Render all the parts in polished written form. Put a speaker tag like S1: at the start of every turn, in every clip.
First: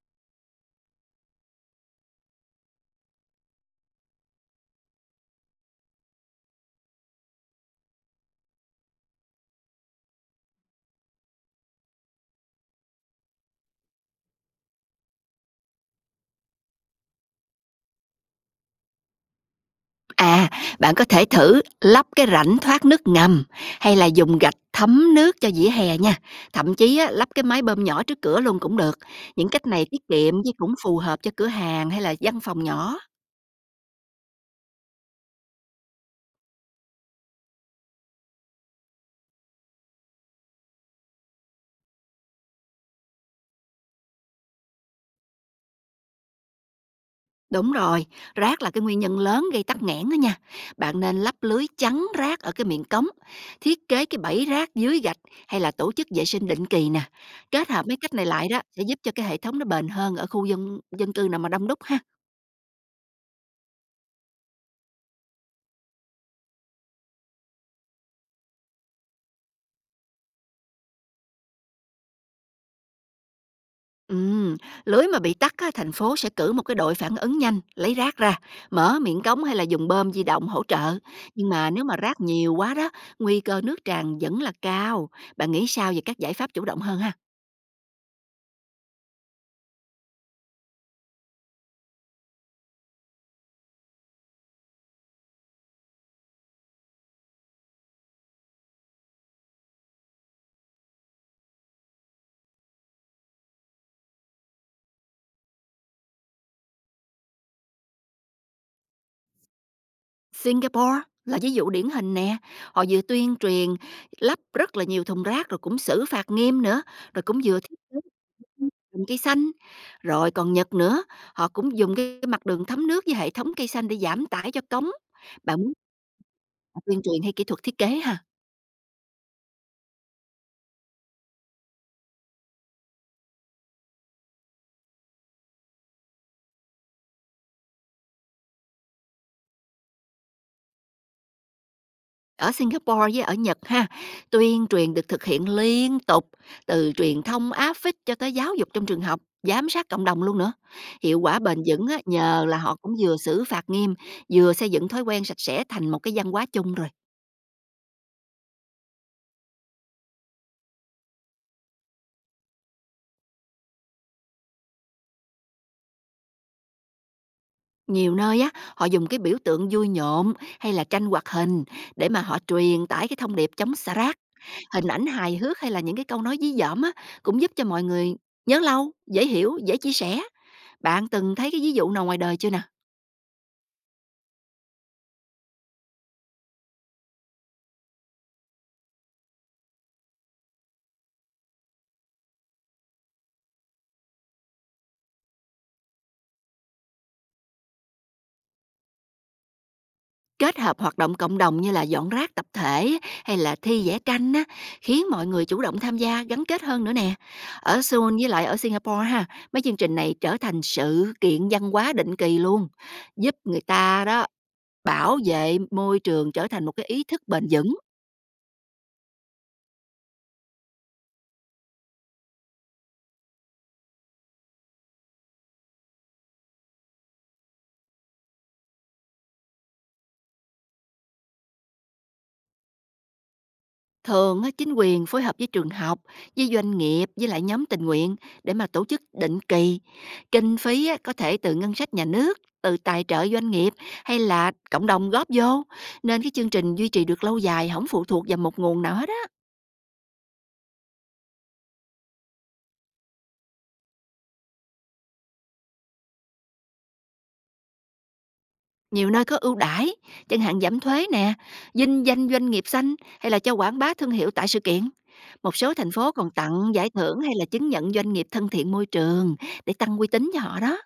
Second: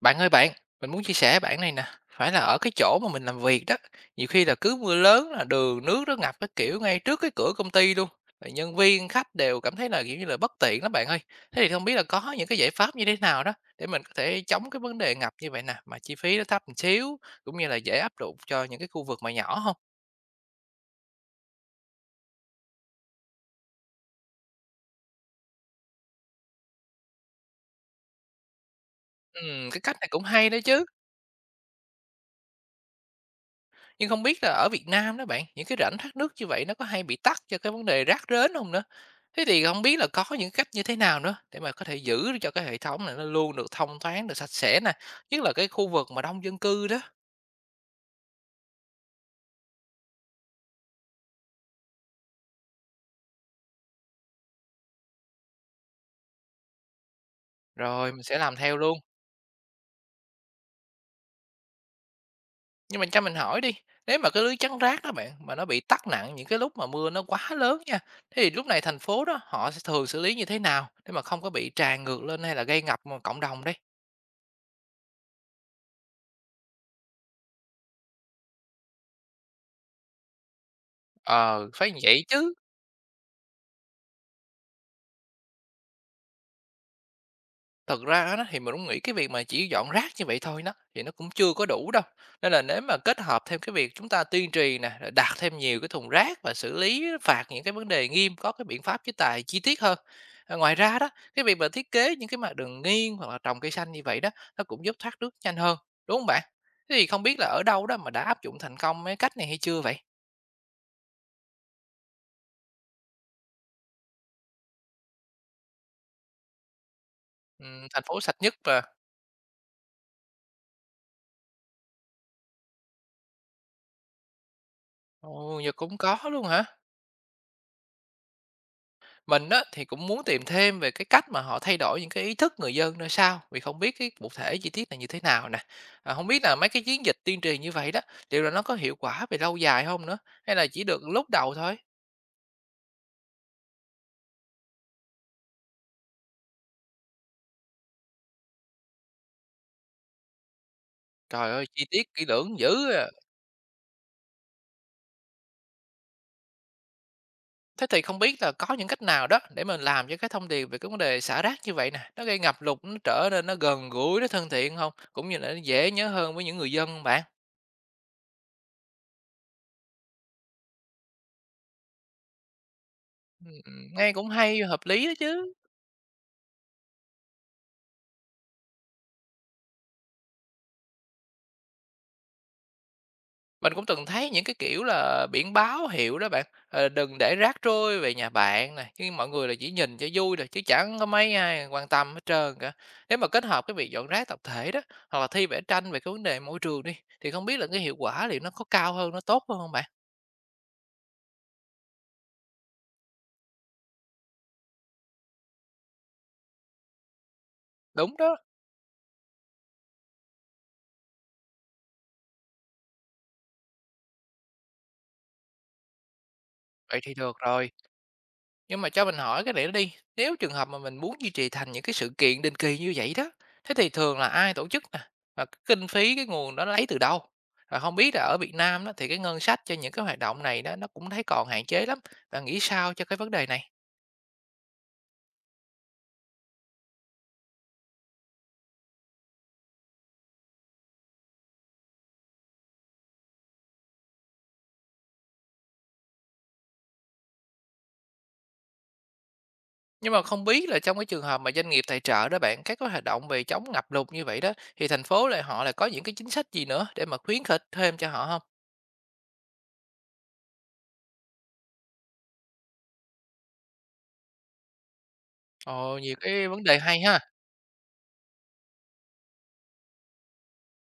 S1: Bạn ơi bạn, mình muốn chia sẻ bạn này nè, phải là ở cái chỗ mà mình làm việc đó, nhiều khi là cứ mưa lớn là đường nước nó ngập cái kiểu ngay trước cái cửa công ty luôn. Rồi nhân viên, khách đều cảm thấy là kiểu như là bất tiện lắm bạn ơi. Thế thì không biết là có những cái giải pháp như thế nào đó để mình có thể chống cái vấn đề ngập như vậy nè, mà chi phí nó thấp một xíu cũng như là dễ áp dụng cho những cái khu vực mà nhỏ không?
S2: À, bạn có thể thử lắp cái rãnh thoát nước ngầm hay là dùng gạch thấm nước cho vỉa hè nha. Thậm chí á, lắp cái máy bơm nhỏ trước cửa luôn cũng được. Những cách
S1: Cái
S2: này
S1: cách
S2: tiết
S1: này cũng
S2: kiệm chứ
S1: hay đó
S2: cũng
S1: chứ.
S2: phù hợp cho cửa hàng hay là văn phòng nhỏ.
S1: Nhưng không biết là ở Việt Nam đó bạn, những cái rãnh thoát nước như vậy nó có hay bị tắc cho cái vấn đề rác rến không nữa? Thế thì không biết là có những cách như thế nào nữa để mà có thể giữ cho cái hệ thống này nó luôn được thông thoáng, được sạch sẽ nè, nhất là cái khu vực mà đông dân cư đó?
S2: Đúng rồi, rác là cái nguyên nhân lớn gây tắc nghẽn đó nha. Bạn nên lắp lưới chắn rác ở cái miệng cống, thiết kế cái bẫy rác dưới gạch hay là tổ chức vệ sinh định kỳ nè. Kết hợp mấy
S1: Rồi
S2: cách
S1: mình
S2: này
S1: sẽ
S2: lại
S1: làm
S2: đó
S1: theo
S2: sẽ giúp
S1: luôn.
S2: cho cái hệ thống nó bền hơn ở khu dân dân cư nào mà đông đúc ha.
S1: Nhưng mà cho mình hỏi đi, nếu mà cái lưới chắn rác đó bạn, mà nó bị tắc nặng những cái lúc mà mưa nó quá lớn nha, thế thì lúc này thành phố đó họ sẽ thường xử lý như thế nào để mà không có bị tràn ngược lên hay là gây ngập, cộng đồng đây?
S2: Ừm, lưới mà bị tắc á, thành phố sẽ cử một cái đội phản ứng nhanh, lấy rác ra, mở miệng cống hay là dùng bơm di động hỗ trợ. Nhưng
S1: Ờ,
S2: mà nếu
S1: phải
S2: mà
S1: như
S2: rác
S1: vậy chứ.
S2: nhiều quá đó, nguy cơ nước tràn vẫn là cao. Bạn nghĩ sao về các giải pháp chủ động hơn ha?
S1: Thật ra đó thì mình cũng nghĩ cái việc mà chỉ dọn rác như vậy thôi đó, thì nó cũng chưa có đủ đâu. Nên là nếu mà kết hợp thêm cái việc chúng ta tuyên truyền nè, rồi đặt thêm nhiều cái thùng rác và xử lý phạt những cái vấn đề nghiêm, có cái biện pháp chế tài chi tiết hơn. À, ngoài ra đó, cái việc mà thiết kế những cái mặt đường nghiêng hoặc là trồng cây xanh như vậy đó, nó cũng giúp thoát nước nhanh hơn, đúng không bạn? Thế thì không biết là ở đâu đó mà đã áp dụng thành công cái cách này hay chưa vậy?
S2: Singapore là ví dụ điển hình nè. Họ vừa tuyên truyền lắp rất là nhiều thùng rác rồi cũng xử phạt nghiêm nữa, rồi cũng vừa thiết kế
S1: Thành phố sạch nhất mà.
S2: trồng cây xanh. Rồi còn Nhật nữa, họ cũng dùng cái mặt đường thấm nước với hệ thống cây xanh để giảm tải cho cống. Bạn
S1: Ồ, giờ cũng có luôn hả?
S2: tuyên truyền hay kỹ thuật thiết kế ha?
S1: Mình á, thì cũng muốn tìm thêm về cái cách mà họ thay đổi những cái ý thức người dân ra sao, vì không biết cái cụ thể chi tiết là như thế nào nè. À, hông biết là mấy cái chiến dịch tuyên truyền như vậy đó, liệu là nó có hiệu quả về lâu dài không nữa, hay là chỉ được lúc đầu thôi?
S2: Ở Singapore với ở Nhật ha, tuyên truyền được thực hiện liên tục, từ truyền thông áp phích cho tới giáo dục trong trường học, giám sát cộng đồng luôn nữa. Hiệu quả
S1: Trời
S2: bền
S1: ơi, chi
S2: vững á,
S1: tiết kỹ
S2: nhờ là
S1: lưỡng dữ
S2: họ cũng
S1: à!
S2: vừa xử phạt nghiêm, vừa xây dựng thói quen sạch sẽ thành một cái văn hóa chung rồi.
S1: Thế thì không biết là có những cách nào đó để mình làm cho cái thông điệp về cái vấn đề xả rác như vậy nè, nó gây ngập lụt, nó trở nên nó gần gũi, nó thân thiện không? Cũng như là nó dễ nhớ hơn với những người dân bạn?
S2: Nhiều nơi á, họ dùng cái biểu tượng vui nhộn hay là tranh hoạt hình để mà họ truyền tải cái thông điệp chống
S1: Ừm,
S2: xả
S1: Nghe
S2: rác,
S1: cũng hay, hợp
S2: hình ảnh
S1: lý đó
S2: hài
S1: chứ.
S2: hước hay là những cái câu nói dí dỏm á, cũng giúp cho mọi người nhớ lâu, dễ hiểu, dễ chia sẻ. Bạn từng thấy cái ví dụ nào ngoài đời chưa nè?
S1: Mình cũng từng thấy những cái, kiểu là, biển báo hiệu đó bạn, "Đừng để rác trôi về nhà bạn" này nhưng mọi người là chỉ nhìn cho vui rồi chứ chẳng có mấy ai quan tâm hết trơn cả. Nếu mà kết hợp cái việc dọn rác tập thể đó, hoặc là thi vẽ tranh về cái vấn đề môi trường đi, thì không biết là cái hiệu quả liệu nó có cao hơn, nó tốt hơn không bạn?
S2: Kết hợp hoạt động cộng đồng như là dọn rác tập thể hay là thi vẽ tranh á, khiến mọi người chủ động tham gia, gắn kết hơn nữa nè. Ở Seoul
S1: Đúng
S2: với
S1: đó,
S2: lại ở Singapore ha, mấy chương trình này trở thành sự kiện văn hóa định kỳ luôn, giúp người ta đó bảo vệ môi trường trở thành một cái
S1: vậy
S2: ý
S1: thì
S2: thức
S1: được
S2: bền
S1: rồi.
S2: vững.
S1: Nhưng mà cho mình hỏi cái này nó đi, nếu trường hợp mà mình muốn duy trì thành những cái sự kiện định kỳ như vậy đó, thế thì thường là ai tổ chức nè? Và cái kinh phí, cái nguồn đó lấy từ đâu? Và không biết là ở Việt Nam đó thì cái ngân sách cho những cái hoạt động này đó nó cũng thấy còn hạn chế lắm. Bạn nghĩ sao cho cái vấn đề này?
S2: Thường á, chính quyền phối hợp với trường học, với doanh nghiệp, với lại nhóm tình nguyện để mà tổ chức định kỳ. Kinh phí á, có thể từ ngân sách nhà nước, từ tài trợ doanh nghiệp hay là cộng đồng góp vô. Nên cái chương trình duy trì được lâu dài, không phụ thuộc vào một nguồn nào hết á.
S1: Nhưng mà không biết là trong cái trường hợp mà doanh nghiệp tài trợ đó bạn, các cái hoạt động về chống ngập lụt như vậy đó thì thành phố họ lại có những cái chính sách gì nữa để mà khuyến khích thêm cho họ không?
S2: Nhiều nơi có ưu đãi, chẳng hạn giảm thuế nè, dinh danh doanh nghiệp xanh hay là cho quảng bá thương hiệu tại sự kiện. Một số thành
S1: Ồ,
S2: phố
S1: nhiều
S2: còn
S1: cái vấn
S2: tặng
S1: đề
S2: giải
S1: hay
S2: thưởng
S1: ha.
S2: hay là chứng nhận doanh nghiệp thân thiện môi trường để tăng uy tín cho họ đó.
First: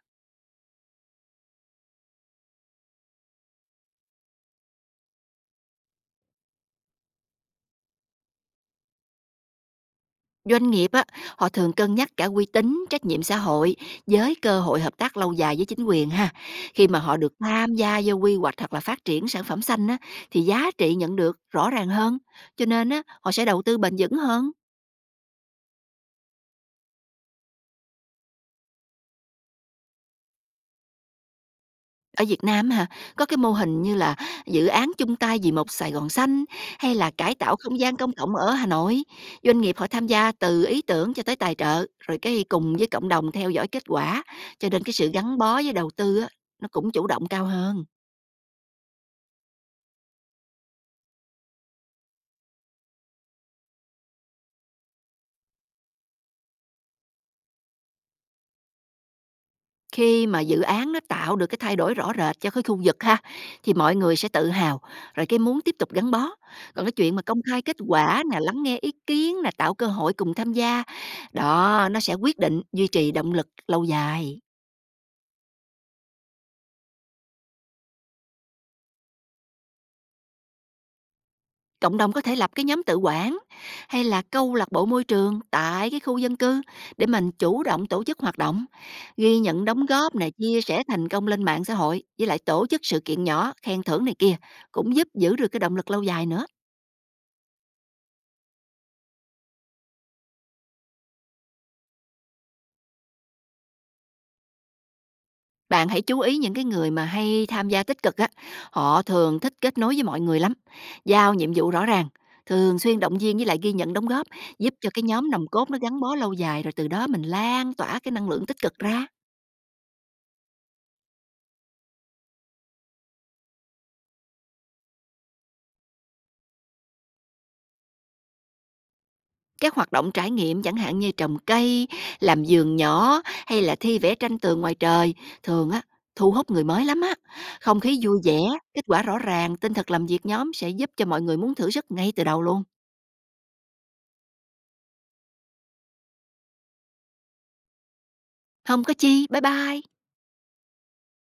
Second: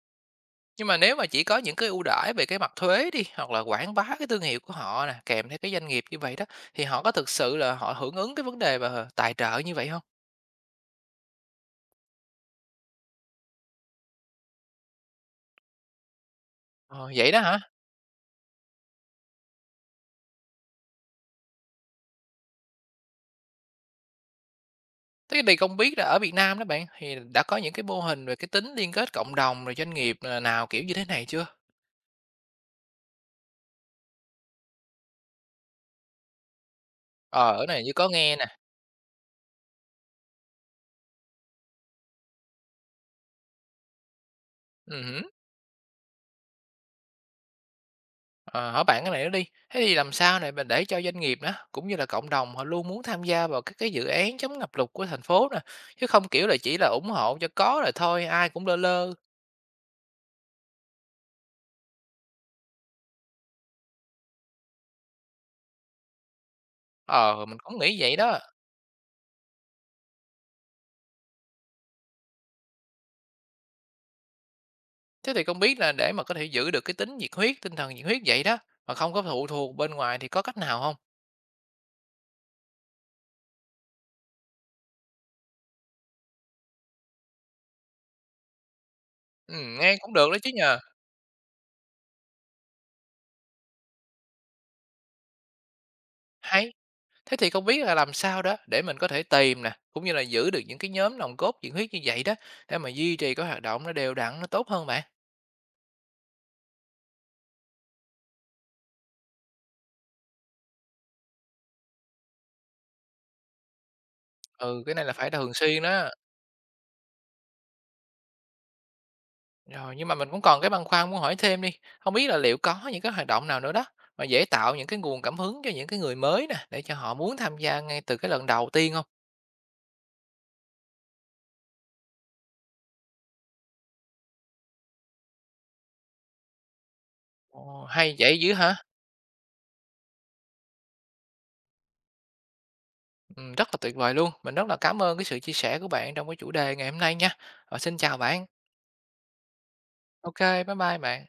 S1: Nhưng mà nếu mà chỉ có những cái ưu đãi về cái mặt thuế đi, hoặc là quảng bá cái thương hiệu của họ nè, kèm theo cái doanh nghiệp như vậy đó, thì họ có thực sự là họ hưởng ứng cái vấn đề mà tài trợ như vậy không?
S2: Doanh nghiệp á, họ thường cân nhắc cả uy tín, trách nhiệm xã hội với cơ hội hợp tác lâu dài với chính quyền ha. Khi mà
S1: Ờ,
S2: họ được
S1: vậy đó hả?
S2: tham gia vô quy hoạch hoặc là phát triển sản phẩm xanh á, thì giá trị nhận được rõ ràng hơn. Cho nên á, họ sẽ đầu tư bền vững hơn.
S1: Thế thì không biết là ở Việt Nam đó bạn, thì đã có những cái mô hình về cái tính liên kết cộng đồng rồi doanh nghiệp, nào kiểu như thế này chưa?
S2: Ở Việt Nam á hả? Có cái mô hình như là dự án chung tay vì một Sài Gòn xanh, hay là cải
S1: Ờ,
S2: tạo
S1: cái
S2: không
S1: này như
S2: gian
S1: có
S2: công cộng
S1: nghe nè.
S2: ở Hà Nội. Doanh nghiệp họ tham gia từ ý tưởng cho tới tài trợ, rồi cái cùng với cộng đồng theo dõi kết quả, cho nên cái sự
S1: Hứm,
S2: gắn bó với đầu tư á, nó cũng chủ động cao hơn.
S1: ờ, hỏi bạn cái này nữa đi, thế thì làm sao này mà để cho doanh nghiệp đó, cũng như là cộng đồng họ luôn muốn tham gia vào các cái dự án chống ngập lụt của thành phố nè, chứ không, kiểu là, chỉ là ủng hộ cho có rồi thôi, ai cũng lơ lơ?
S2: Khi mà dự án nó tạo được cái thay đổi rõ rệt cho cái khu vực ha, thì mọi người sẽ tự hào, rồi cái muốn tiếp tục gắn bó. Còn cái chuyện mà công
S1: Ờ, mình
S2: khai kết
S1: cũng nghĩ vậy
S2: quả nè,
S1: đó.
S2: lắng nghe ý kiến nè, tạo cơ hội cùng tham gia, đó, nó sẽ quyết định duy trì động lực lâu dài.
S1: Thế thì không biết là để mà có thể giữ được cái tính nhiệt huyết, tinh thần nhiệt huyết vậy đó, mà không có phụ thuộc bên ngoài thì có cách nào không?
S2: Cộng đồng có thể lập cái nhóm tự quản hay là câu lạc bộ môi trường tại cái khu dân cư để mình chủ động tổ chức hoạt động, ghi nhận đóng
S1: Nghe cũng
S2: góp
S1: được
S2: này,
S1: đó chứ
S2: chia
S1: nhờ.
S2: sẻ thành công lên mạng xã hội, với lại tổ chức sự kiện nhỏ, khen thưởng này kia cũng giúp giữ được cái động lực lâu dài nữa.
S1: Hay! Thế thì không biết là làm sao đó để mình có thể tìm nè, cũng như là giữ được những cái nhóm nòng cốt nhiệt huyết như vậy đó, để mà duy trì cái hoạt động nó đều đặn, nó tốt hơn bạn?
S2: Bạn hãy chú ý những cái người mà hay tham gia tích cực á, họ thường thích kết nối với mọi người lắm, giao nhiệm vụ rõ ràng, thường xuyên động viên với lại ghi nhận đóng góp, giúp
S1: Ừ,
S2: cho
S1: cái
S2: cái
S1: này là
S2: nhóm
S1: phải
S2: nòng
S1: thường
S2: cốt nó
S1: xuyên
S2: gắn
S1: đó.
S2: bó lâu dài rồi từ đó mình lan tỏa cái năng lượng tích cực ra.
S1: Rồi, nhưng mà mình cũng còn cái băn khoăn muốn hỏi thêm đi, không biết là liệu có những cái hoạt động nào nữa đó, mà dễ tạo những cái nguồn cảm hứng cho những cái người mới nè, để cho họ muốn tham gia ngay từ cái lần đầu tiên không?
S2: Các hoạt động trải nghiệm chẳng hạn như trồng cây, làm vườn nhỏ hay là thi vẽ tranh tường ngoài trời, thường á thu hút người mới lắm á. Không
S1: Ồ,
S2: khí
S1: hay
S2: vui vẻ,
S1: vậy dữ hả?
S2: kết quả rõ ràng, tinh thần làm việc nhóm sẽ giúp cho mọi người muốn thử sức ngay từ đầu luôn.
S1: Rất là tuyệt vời luôn. Mình rất là cảm ơn cái sự chia sẻ của bạn trong cái chủ đề ngày hôm nay nha. Ờ, xin chào bạn.
S2: Không có chi, bye bye.
S1: OK, bye bye bạn.